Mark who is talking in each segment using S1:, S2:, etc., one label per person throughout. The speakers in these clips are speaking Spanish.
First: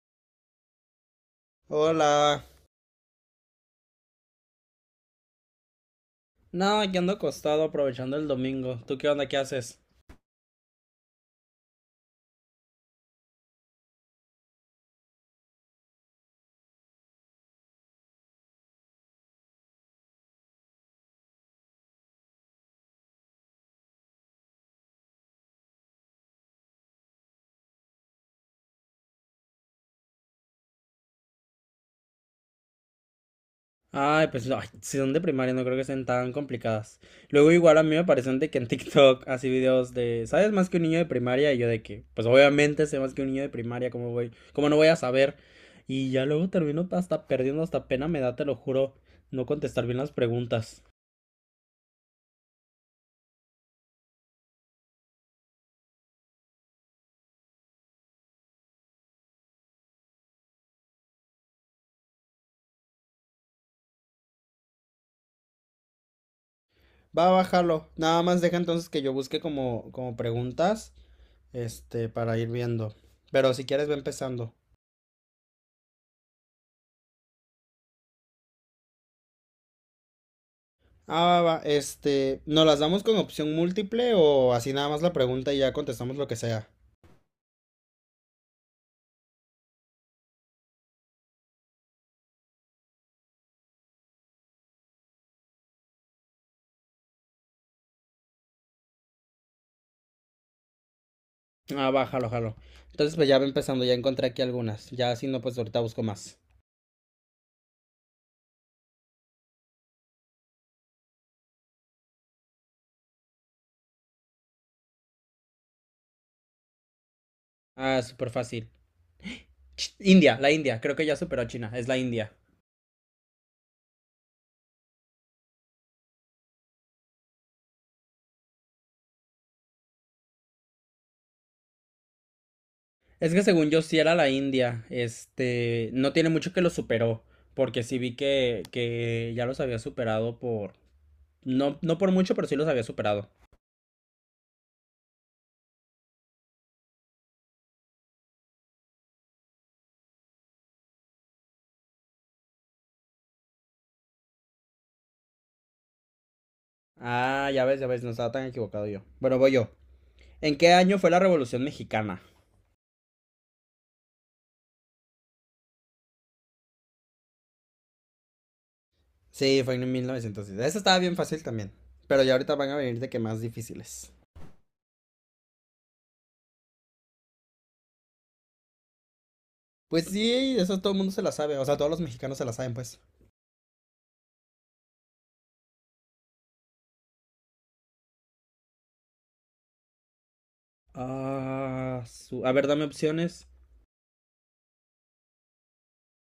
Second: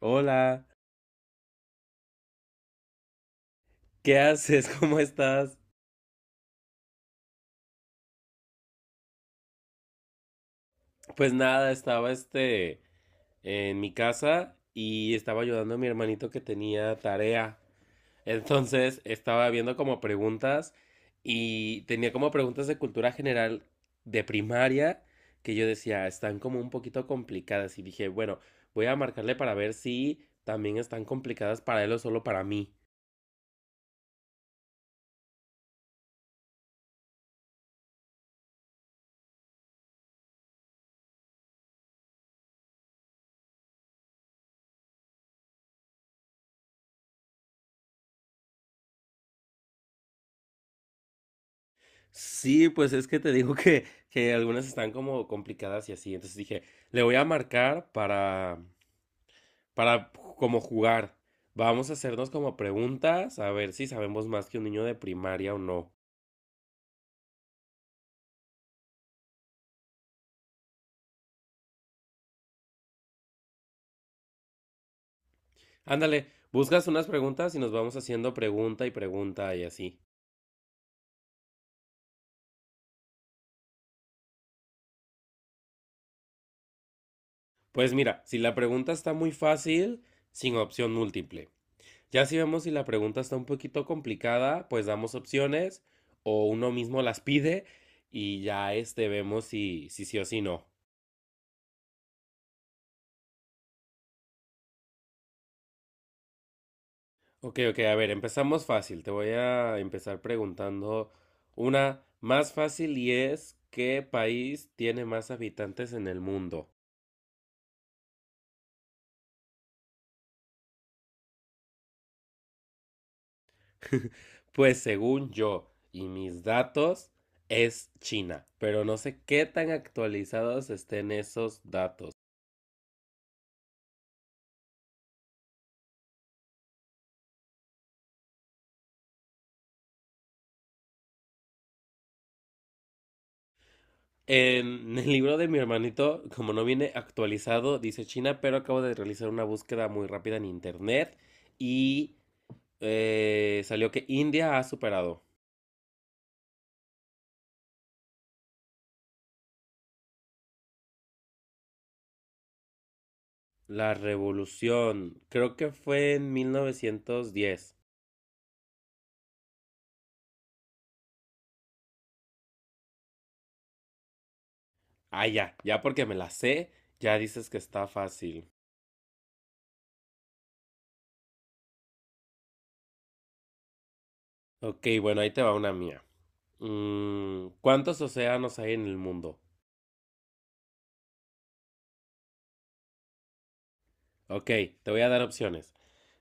S1: Hola,
S2: Hola.
S1: ¿qué haces? ¿Cómo estás?
S2: No, yo ando acostado aprovechando el domingo. ¿Tú qué onda? ¿Qué haces?
S1: Pues nada, estaba en mi casa y estaba ayudando a mi hermanito que tenía tarea. Entonces estaba viendo como preguntas y tenía como preguntas de cultura general de primaria que yo decía, están como un poquito complicadas y dije, bueno, voy a marcarle para ver si también están complicadas para él o solo para mí.
S2: Ay, pues ay, si son de primaria, no creo que sean tan complicadas. Luego igual a mí me parecen de que en TikTok así videos de, ¿sabes más que un niño de primaria? Y yo de que, pues obviamente sé más que un niño de primaria. ¿Cómo voy? ¿Cómo no voy a saber? Y ya luego termino hasta perdiendo, hasta pena me da, te lo juro, no contestar bien las preguntas.
S1: Sí, pues es que te digo que algunas están como complicadas y así. Entonces dije, le voy a marcar para como jugar. Vamos a hacernos como preguntas, a ver si sabemos más que un niño de primaria o no.
S2: Va a bajarlo. Nada más deja entonces que yo busque como preguntas, para ir viendo. Pero si quieres, ve empezando.
S1: Ándale, buscas unas preguntas y nos vamos haciendo pregunta y pregunta y así.
S2: Ah, va, va, ¿nos las damos con opción múltiple o así nada más la pregunta y ya contestamos lo que sea?
S1: Pues mira, si la pregunta está muy fácil, sin opción múltiple. Ya si vemos si la pregunta está un poquito complicada, pues damos opciones o uno mismo las pide y ya vemos si sí o si no.
S2: Ah, va, jalo, jalo. Entonces, pues ya va empezando, ya encontré aquí algunas. Ya si no, pues ahorita busco más.
S1: Ok, ok, a ver, empezamos fácil. Te voy a empezar preguntando una más fácil y es ¿qué país tiene más habitantes en el mundo?
S2: Ah, súper fácil. India, la India, creo que ya superó a China, es la India.
S1: Pues según yo y mis datos es China, pero no sé qué tan actualizados estén esos datos.
S2: Es que según yo sí era la India, no tiene mucho que lo superó, porque sí vi que ya los había superado por, no, no por mucho, pero sí los había superado.
S1: En el libro de mi hermanito, como no viene actualizado, dice China, pero acabo de realizar una búsqueda muy rápida en internet y salió que India ha superado.
S2: Ah, ya ves, no estaba tan equivocado yo. Bueno, voy yo. ¿En qué año fue la Revolución Mexicana?
S1: La revolución, creo que fue en 1910.
S2: Sí, fue en 1900. Eso estaba bien fácil también. Pero ya ahorita van a venir de que más difíciles.
S1: Ah, ya, ya porque me la sé, ya dices que está fácil.
S2: Pues sí, eso todo el mundo se la sabe. O sea, todos los mexicanos se la saben, pues.
S1: Ok, bueno, ahí te va una mía. ¿Cuántos océanos hay en el mundo?
S2: Ah, a ver, dame opciones.
S1: Ok, te voy a dar opciones.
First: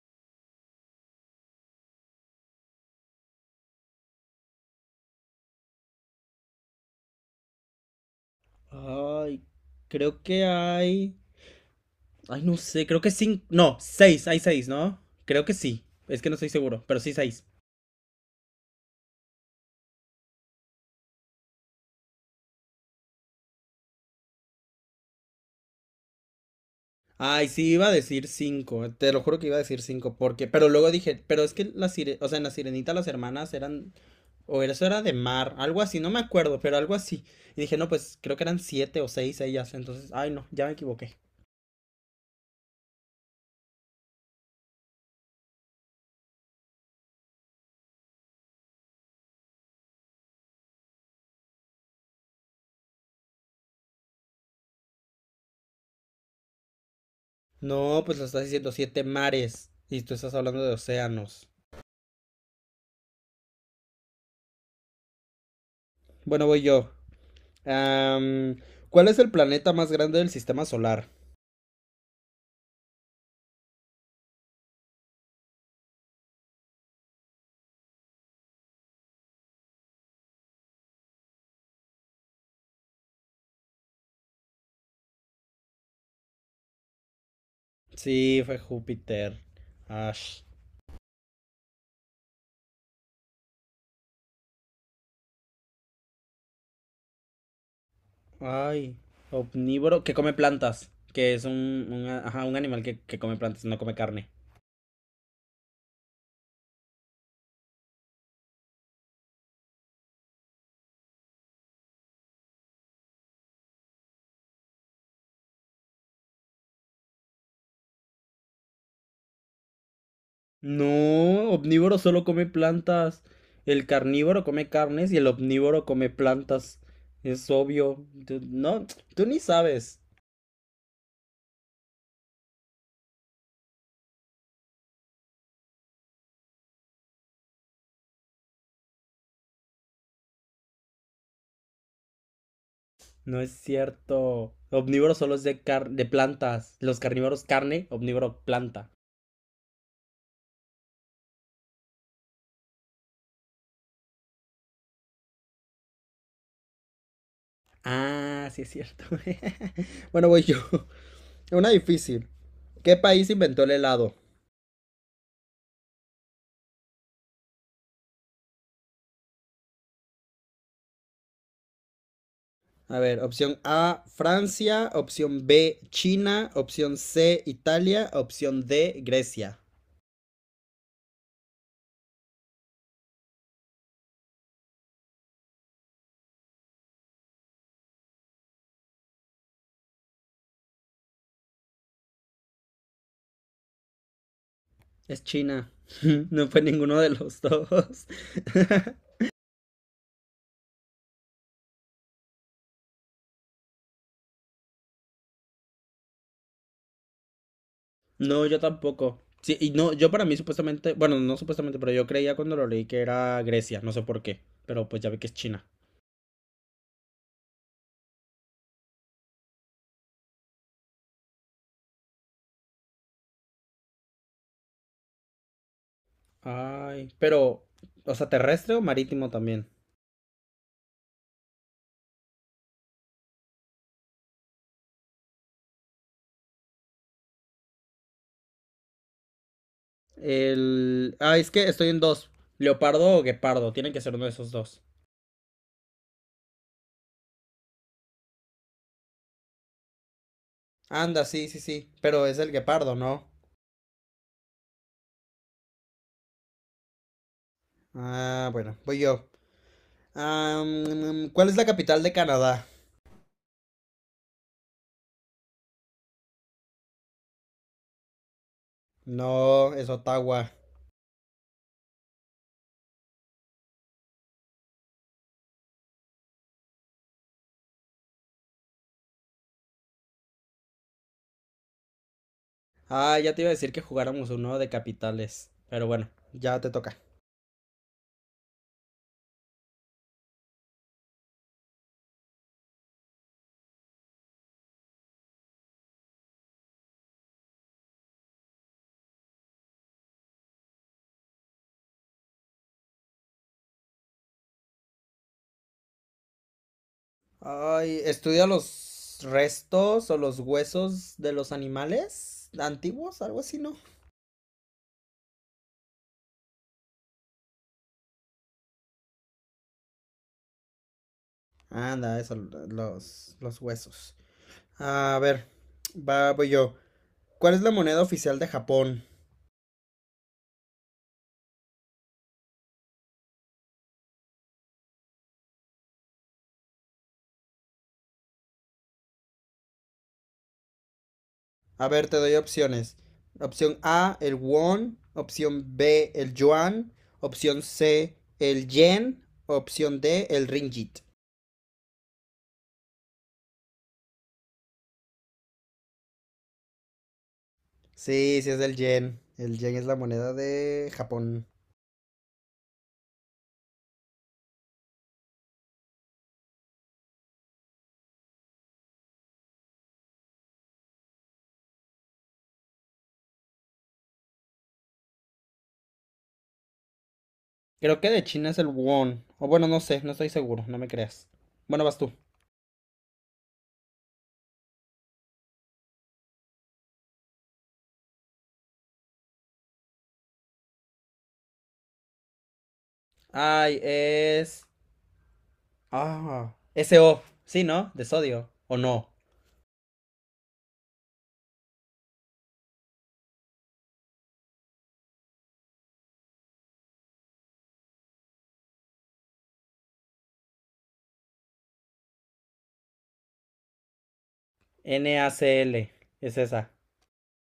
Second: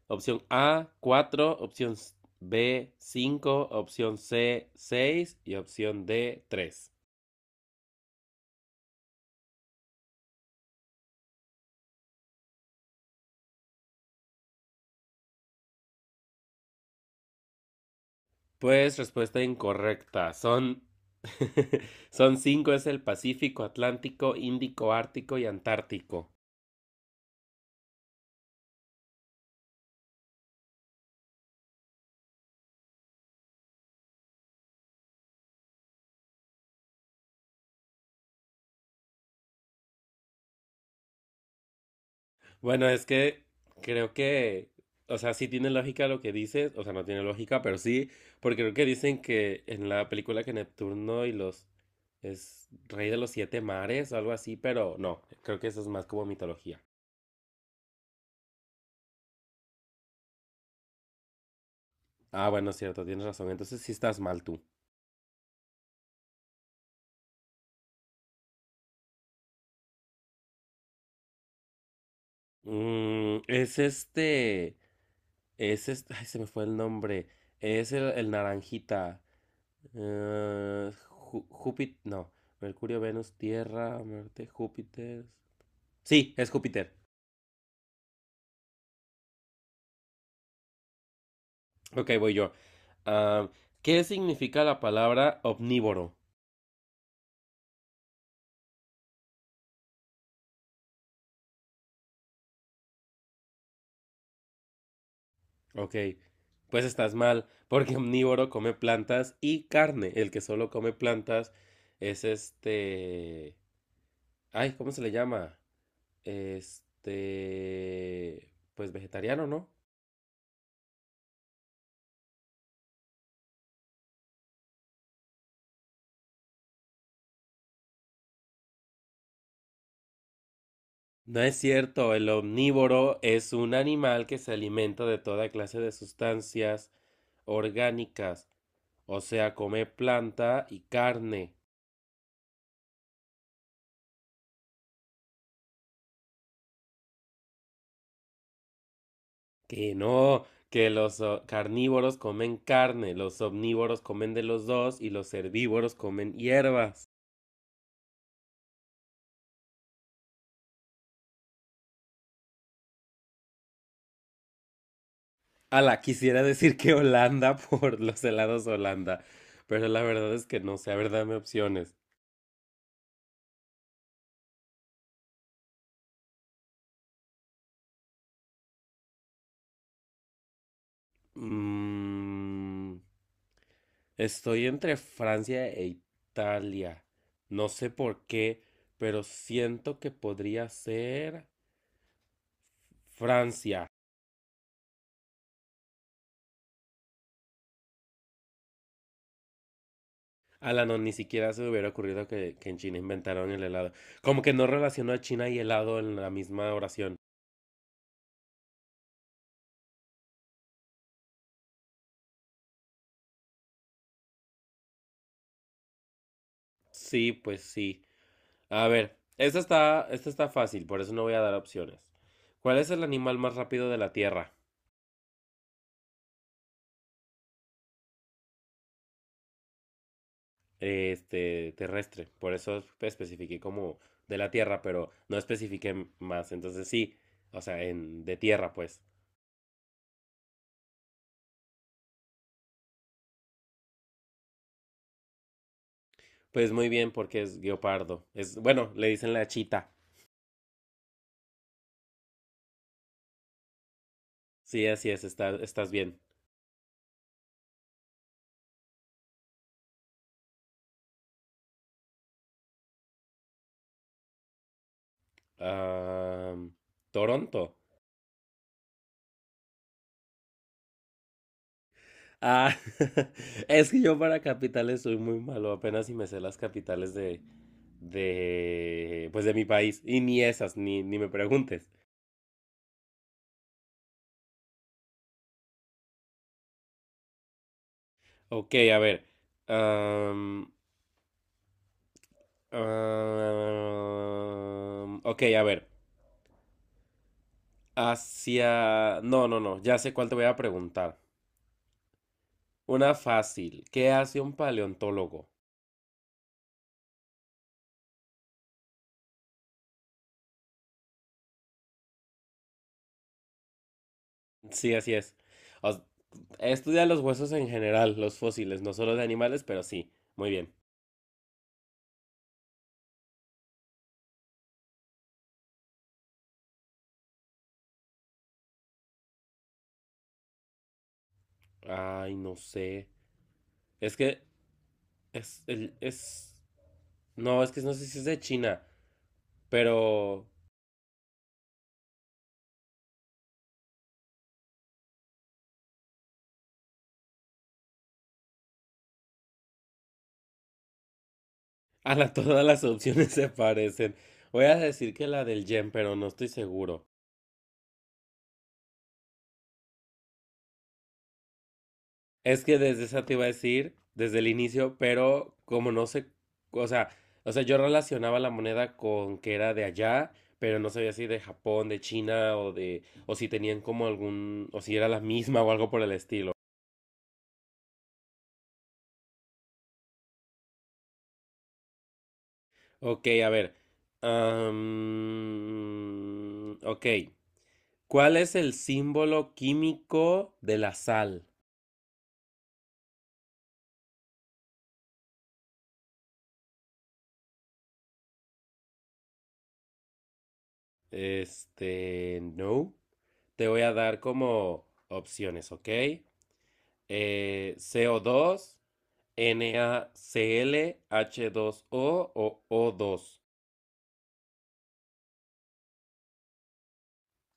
S1: Opción A, cuatro, opción B, cinco, opción C, seis, y opción D, tres.
S2: Ay, creo que hay. Ay, no sé, creo que cinco. No, seis, hay seis, ¿no? Creo que sí. Es que no estoy seguro, pero sí seis.
S1: Pues respuesta incorrecta. Son son cinco: es el Pacífico, Atlántico, Índico, Ártico y Antártico.
S2: Ay, sí, iba a decir cinco. Te lo juro que iba a decir cinco, porque. Pero luego dije, pero es que la o sea, en la sirenita las hermanas eran. O eso era de mar, algo así, no me acuerdo, pero algo así. Y dije, no, pues creo que eran siete o seis ellas. Entonces, ay, no, ya me equivoqué.
S1: Bueno, es que creo que, o sea, sí tiene lógica lo que dices, o sea, no tiene lógica, pero sí, porque creo que dicen que en la película que Neptuno y los, es rey de los siete mares o algo así, pero no, creo que eso es más como mitología.
S2: No, pues lo estás diciendo siete mares. Y tú estás hablando de océanos.
S1: Ah, bueno, cierto, tienes razón. Entonces sí estás mal tú.
S2: Bueno, voy yo. Am, ¿Cuál es el planeta más grande del sistema solar?
S1: Es este. Es este. Ay, se me fue el nombre. Es el naranjita. Júpiter. No. Mercurio, Venus, Tierra, Marte, Júpiter. Sí, es Júpiter.
S2: Sí, fue Júpiter. Ash.
S1: Ok, voy yo. Ah, ¿qué significa la palabra omnívoro?
S2: Ay, omnívoro que come plantas. Que es ajá, un animal que come plantas, no come carne.
S1: Ok, pues estás mal, porque omnívoro come plantas y carne. El que solo come plantas es este. Ay, ¿cómo se le llama? Pues vegetariano, ¿no?
S2: No, omnívoro solo come plantas. El carnívoro come carnes y el omnívoro come plantas. Es obvio. No, tú ni sabes.
S1: No es cierto, el omnívoro es un animal que se alimenta de toda clase de sustancias orgánicas, o sea, come planta y carne.
S2: No es cierto. Omnívoro solo es de de plantas. Los carnívoros carne, omnívoro planta.
S1: Que no, que los carnívoros comen carne, los omnívoros comen de los dos y los herbívoros comen hierbas.
S2: Ah, sí es cierto. Bueno, voy yo. Una difícil. ¿Qué país inventó el helado?
S1: Ala, quisiera decir que Holanda por los helados Holanda, pero la verdad es que no sé, a ver, dame opciones.
S2: A ver, opción A, Francia, opción B, China, opción C, Italia, opción D, Grecia.
S1: Mm, Estoy entre Francia e Italia. No sé por qué, pero siento que podría ser Francia.
S2: Es China. No fue ninguno de los dos.
S1: Ala, no, ni siquiera se me hubiera ocurrido que en China inventaron el helado. Como que no relacionó a China y helado en la misma oración.
S2: No, yo tampoco. Sí, y no, yo para mí supuestamente, bueno, no supuestamente, pero yo creía cuando lo leí que era Grecia, no sé por qué, pero pues ya vi que es China.
S1: Sí, pues sí. A ver, esta está fácil, por eso no voy a dar opciones. ¿Cuál es el animal más rápido de la Tierra?
S2: Ay, pero, o sea, ¿terrestre o marítimo también?
S1: Terrestre. Por eso especifiqué como de la tierra, pero no especifiqué más. Entonces sí, o sea, en, de tierra, pues.
S2: El... Ah, es que estoy en dos. Leopardo o guepardo, tiene que ser uno de esos dos.
S1: Pues muy bien, porque es guepardo. Es, bueno, le dicen la chita.
S2: Anda, sí, sí, sí, pero es el guepardo, ¿no?
S1: Sí, así es, estás bien.
S2: Ah, bueno, voy yo. ¿Cuál es la capital de Canadá?
S1: Ah, Toronto.
S2: No, es Ottawa.
S1: Ah, es que yo para capitales soy muy malo, apenas si me sé las capitales de, pues de mi país. Y ni esas, ni me preguntes.
S2: Ah, ya te iba a decir que jugáramos uno de capitales, pero bueno, ya te toca.
S1: Ok, a ver. am, Ah, ok, a ver. No, no, no. Ya sé cuál te voy a preguntar. Una fácil. ¿Qué hace un paleontólogo?
S2: Ay, estudia los restos o los huesos de los animales antiguos, algo así, ¿no?
S1: Sí, así es. O s- Estudia los huesos en general, los fósiles, no solo de animales, pero sí. Muy bien.
S2: Anda, eso, los huesos. A ver, va, voy yo. ¿Cuál es la moneda oficial de Japón?
S1: Ay, no sé. Es que es el es no, es que no sé si es de China, pero
S2: A ver, te doy opciones. Opción A, el won. Opción B, el yuan. Opción C, el yen. Opción D, el ringgit.
S1: a la, todas las opciones se parecen. Voy a decir que la del yen, pero no estoy seguro.
S2: Sí, sí es del yen. El yen es la moneda de Japón.
S1: Es que desde esa te iba a decir, desde el inicio, pero como no sé, o sea, o sea, yo relacionaba la moneda con que era de allá, pero no sabía si de Japón, de China o de, o si tenían como algún, o si era la misma o algo por el estilo.
S2: Creo que de China es el won. O bueno, no sé, no estoy seguro, no me creas. Bueno, vas tú.
S1: Ok, a ver. Ok. ¿Cuál es el símbolo químico de la sal?
S2: Ay, es... Ah, SO. Sí, ¿no? De sodio. ¿O no?
S1: No. Te voy a dar como opciones, ¿ok? CO2, NaClH2O o O2.
S2: NaCl. Es esa.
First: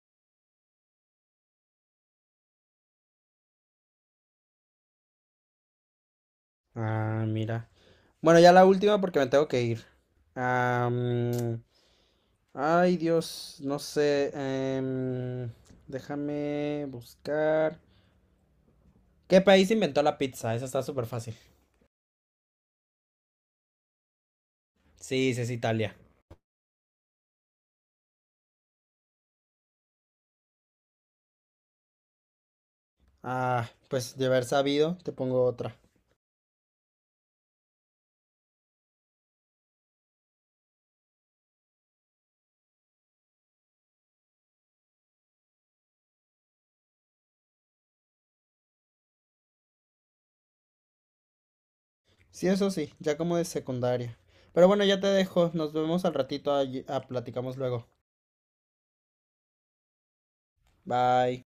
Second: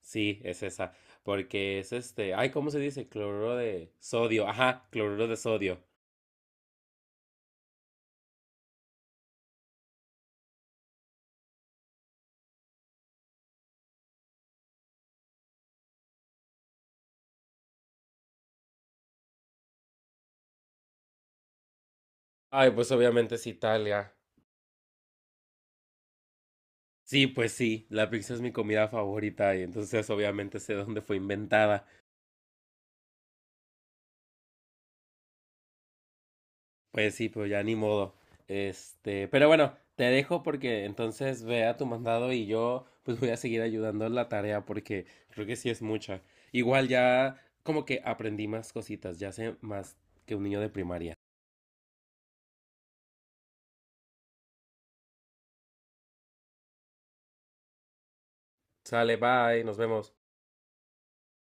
S1: Sí, es esa. Porque es este. Ay, ¿cómo se dice? Cloruro de sodio. Ajá, cloruro de sodio.
S2: Ah, mira. Bueno, ya la última porque me tengo que ir. Am, Ay, Dios, no sé. Déjame buscar. ¿Qué país inventó la pizza? Esa está súper fácil.
S1: Ay, pues obviamente es Italia.
S2: Sí, sí, es Italia.
S1: Sí, pues sí, la pizza es mi comida favorita y entonces obviamente sé dónde fue inventada.
S2: Ah, pues de haber sabido, te pongo otra.
S1: Pues sí, pues ya ni modo. Pero bueno, te dejo porque entonces ve a tu mandado y yo pues voy a seguir ayudando en la tarea porque creo que sí es mucha. Igual ya como que aprendí más cositas, ya sé más que un niño de primaria.
S2: Sí, eso sí, ya como de secundaria. Pero bueno, ya te dejo. Nos vemos al ratito. Ah, platicamos luego.
S1: Sale, bye, nos vemos.
S2: Bye.